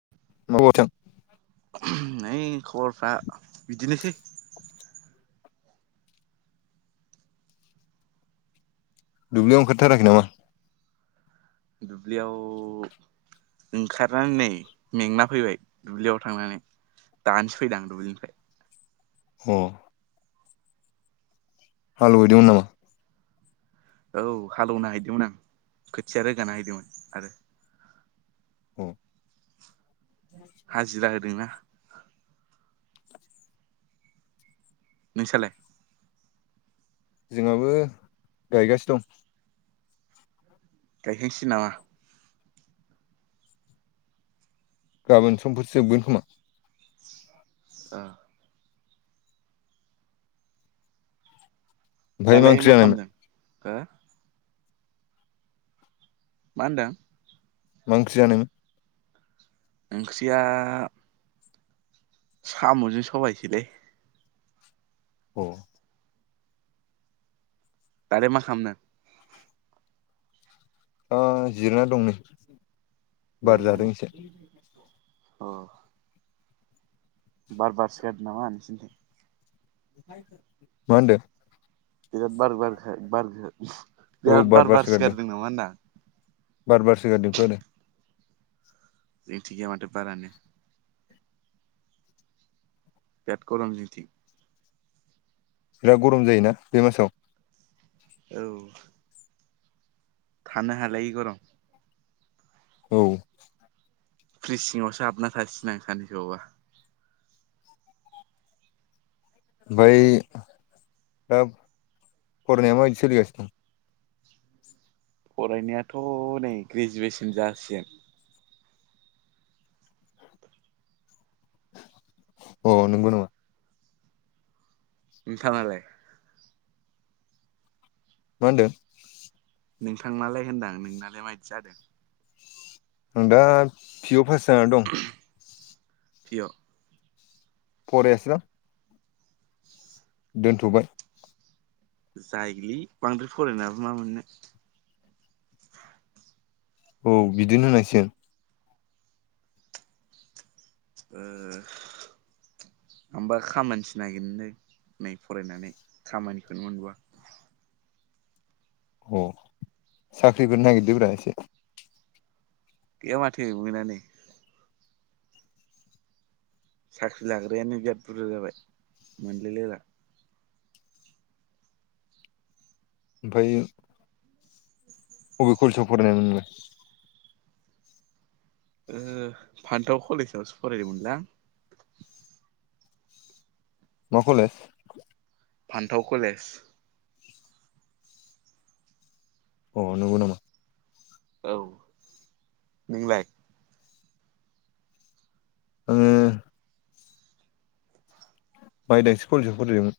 [unintelligible] ओय‌ खबरफ्रा बिदिनोसै दुब्लियाव ओंखारथाराखै नामा? दुब्लियाव ओंखारनानै नै मेंना फैबाय दुब्लियाव थांनानै दानोस फैदां दुबलिनिफ्राय ह हालुहैदोंमोन नामा? औ हालौवनो हैदोंमोन आं खोथिया रोगान हैदोंमोन आरो अ हाजिरा होदोंना? नोंसालाय? जोंहाबो गायगासिनो दं गायखां सिगोन नामा? गाबोन समफोरसो जोबगोन खोमा ओ ओमफ्राय मा दालाय ओंख्रिजानायमोन खालामदों हो मा होनदों मा ओंख्रि जानाय मोन ओंख्रिया साम'जों सबाइ सोलै अ दालाइ माखालामदों ओ जिरायना दं नै। बार जादों एसे [unintelligible] अ बार बारसो गारदों नामा नोंसिनिथिं? मा होनदो? बिराद बार-बार-बार बिराद बार बारसो गारदों नामा होन्दां? बार बारसोगारदोंथ' आरो। जोंथिजाय माथो बारानो। बिराद गरम जोंथिं बिराद गरम जायोना बे मासाव। औ। थानो हालायि गरम। औ फ्रिस सिङावसो हाबना थानोसै आं सानैसो बावबा। ओमफ्राय दा फरायनाया माबायदि सोलिगासिनो दं? फरायनायाथ' नै ग्रेजुवेसन जासिगोन। अ नंगौ नामा? नोंथाङालाय? मा होनदों? नोंथांनालाय होनदां नोंनालाय मायदि जादों? आं दा पि अ पास जानानै दं। पि अ फरायासोलां दोनथ'बाय जाय लै बांद्राय फरायनायाबो मा मोननो। औ बिदिनो होनांसिगोन। ओ आंबा खामानिसो नागिरनो नै फरायनानै खामानिखौनो मोनबोवा। अ साख्रिफोर नागिरदों ब्रा एसे। गैया माथो मोनानो। साख्रि लाग्रायानो बिराद बुरजा जाबाय मोनलायलायला। ओमफायो अ बे कलेसआव फरायनाय मोन नोंलाय? ओ फान्थाव कलेजावसो फरायदोंमोनलां। मा कलेज? फान्थाव कलेज। अ नंगौ नामा? औ नोंलाय? आङो मायदांस्रि कलेज आव फरायदोंमोन।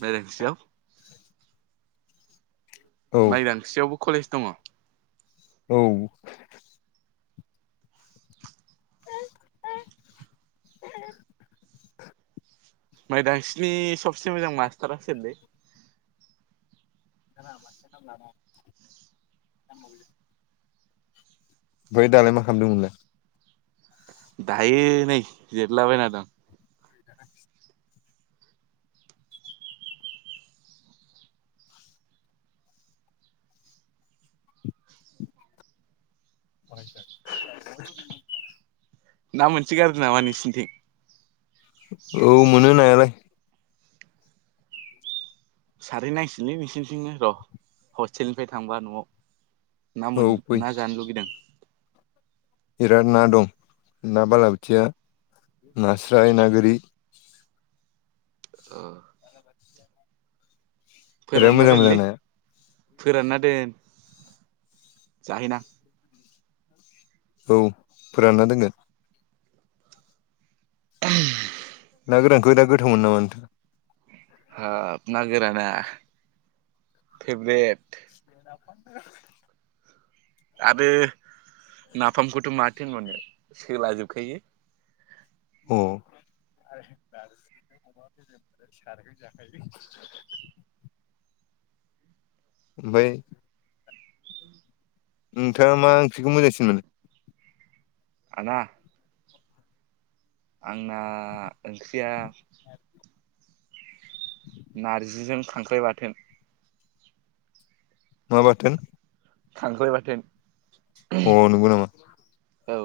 मायदांस्रियाव औ माइदांस्रियावबो कलेज दङ? औ। [inaudible] माइदांसिनि सबसे मोजां मास्टारा सोरलै? [unintelligible] मफ्राय दालाय मा खालामदोंमोनलाय? दायो नै जेथलाबायना दं [inaudible] [inaudible] ना मोनसो गारो नामा नोंसोरनिथिं। औ मोनो नायालाय। सारहैनांसिगोनलै नोंसोरनिथिंनो र हस्टेलनिफ्राय थांबा नआव। ना औ मोन फै ना जानो लुगैदों। बिराद ना दं ना बालाबोथिया नास्राय ना गोरि। ओ। बिराद फोरानना मोजां मोजां दोनलै नाया। फोरानना दोन जाहैनां। औ फोरानना दोनगोन। ना गोरानखौ दा गोथावमोनो नामा नोंथांआ। हाब ना गोराना फेभरेट। [inaudible] आरो। नाफामखौथ माथो होनबावनो सोला जोबखायो। औ। सारहो जाखायो। बै। नोंथांङा मा ओंख्रिखौ मोजांसिन मोनो। आंना। आंना ओंख्रिया। नारजिजों खांख्राइ बाथोन। मा बाथोन। खांख्राय बाथोन। अ नंगौ नामा। औ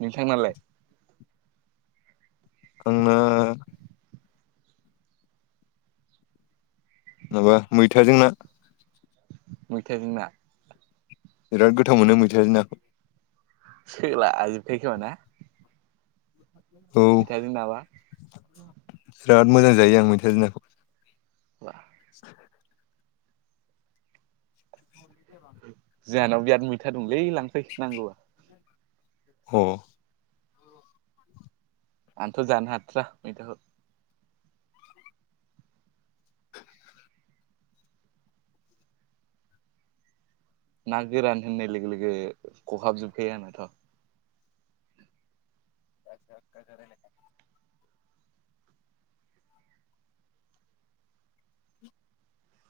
नोंथांनालाय। आंना। माबा मैथाजों ना। मैथायजों ना। बिराद गोथाव मोनो मैथाजों नाखौ। सोला जोबखायो खोमा ना। औ मैथाजों नाबा। बिराद मोजां जायो आं मैथाजों नाखौ। बा। [inaudible] [inaudible] जोंहानाव बिराद मैथा दंलै लांफै नांगौबा। ह। आंथ जानो हाथ्रा मैथाखौ। ना गोरान होननाय लोगो लोगो खहाब जोबखायो आंनाथ। [inaudible]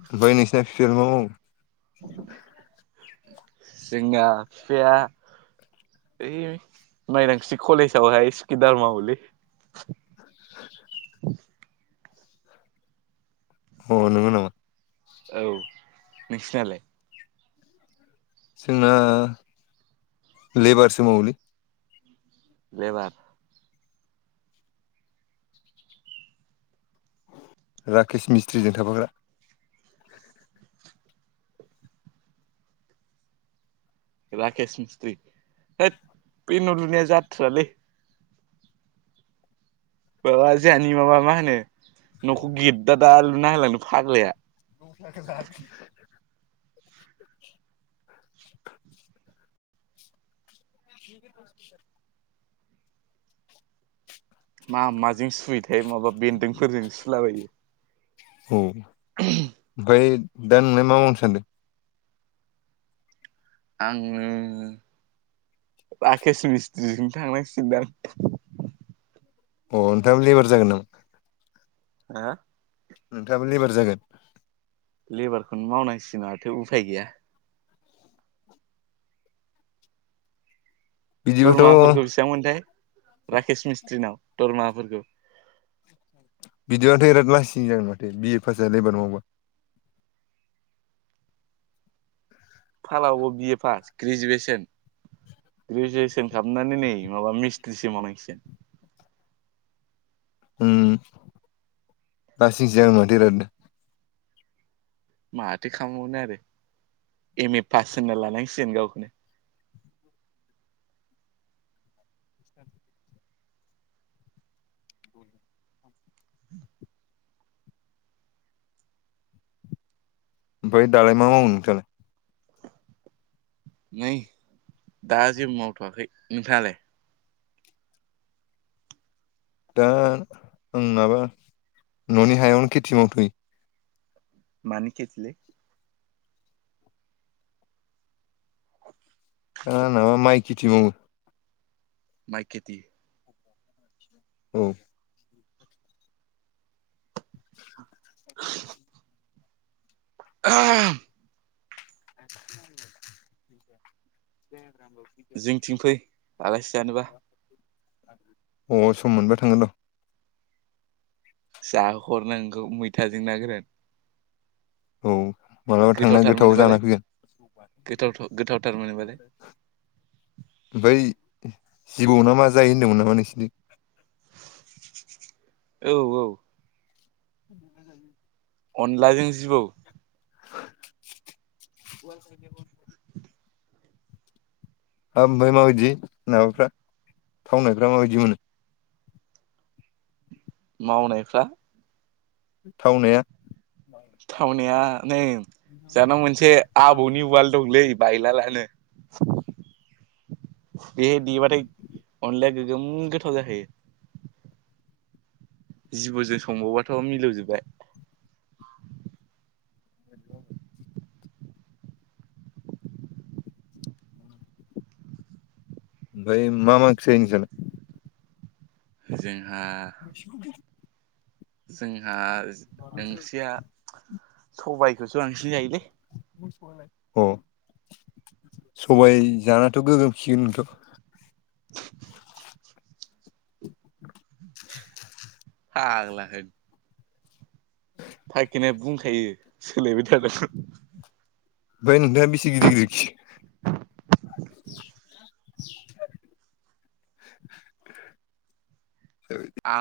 ओमफ्राय नोंसिना फिफाया मा मावो। जोंना बिफाया ओइ माइदां स्रि कलेजावहाय सुकिदार मावोलै। अ नंगौ नामा। औ नोंसिनालाय? जोंना लेबारसो मावोलै। लेबार राकेश मिस्ट्रिजों थाफाग्रा। राकेस मिस्त्रि होथ बे न लुनाया जाथ्रालै। माबा जोंहानि माबा मा होनो न'खौ गेददा दा लुना होलांदों फाग्लाया। [inaudible] [inaudible] मा माजों सुहयोथाय माबा बेन्दोंफोरजों सुलाबायो औ ओमफ्राय दा नोंना मा मावनो सानदों। आङो राकेस मिस्त्रिजों थांनाय सिदानथ अ नोंथाङ लेबार जागोन नामा? आ नोंथाङाबो लेबार जागोन। लेबारखौनो मावनांसिगनो माथो उफाय गैया। बिदिबाथ' दरमाफोरखौ बेसेबांमोनथाय राकेस मिस्थ्रिनाव दरमाफोरखौ बिदिबाथ' बिराद लासिं जागोन माथो बि ए पास जाया लेबार मावबा फाला अबाव बिए पास ग्रेजुवेसन ग्रेजुवेसन खालामनानै नै माबा मिस्ट्रिसो मावनांसिगोन। उम लासिं सिं जागोन बिरादनो माथो खालामबावनो आरो एम ए पास होनना लानांसिगोन गावखौनो। ओमफ्राय दालाय मा मावनो नोंथाङालाय नै दा जेबो मावथ'वाखै नोंथाङालाय? दा आं माबा न'नि हायावनो खेथि मावथै। मानि खेथिलै? ओ न'आव माइखेथि मावो। माइ खेथि औ [inaudible] [inaudible] [inaudible] अ फै आलासि जानोबा सम मोनबा थागोन औ जाहो हरनो आं नोंखौ मैथाजों ना गोरान औ मालाबा थांना गोथावथार गोथाव जाना मोनोबालाय फैगोन गो-गोथावथार मोनोबालाय। ओमफाय जिबौ नामा जायो होनदोंमोन नामा नोंसिरनिथिं औ औ अनलाजों जिबौ [inaudible] हाबा ओमफ्राय माबायदि माबाफ्रा थावनायफ्रा माबायदि मोनो? मावनायफ्रा थावनाया थावनायया नै जाना मोनसे आबौनि उवाल दंलै बायला लानो बेहाय देबाथाय अनलाया गोगोम गोथाव जाखोयो। जिबौजों संबावबाथ' मिलौजोबबाय। ओमफ्राय मा मा ओंख्रि जायो नोंसालाइ जों [inaudible] जोंहा [unintelligible] सबायाइखौसो आांसिन जाहोलै ह सबाय जानाथ' गोगोमखिगोनथ' [inaudible] ह आग्ला है फाइखिनाय बुंखायो सोलायबाय थ बाय नोना बेसि गिदिर गिदिर खि [inaudible] [inaudible] आं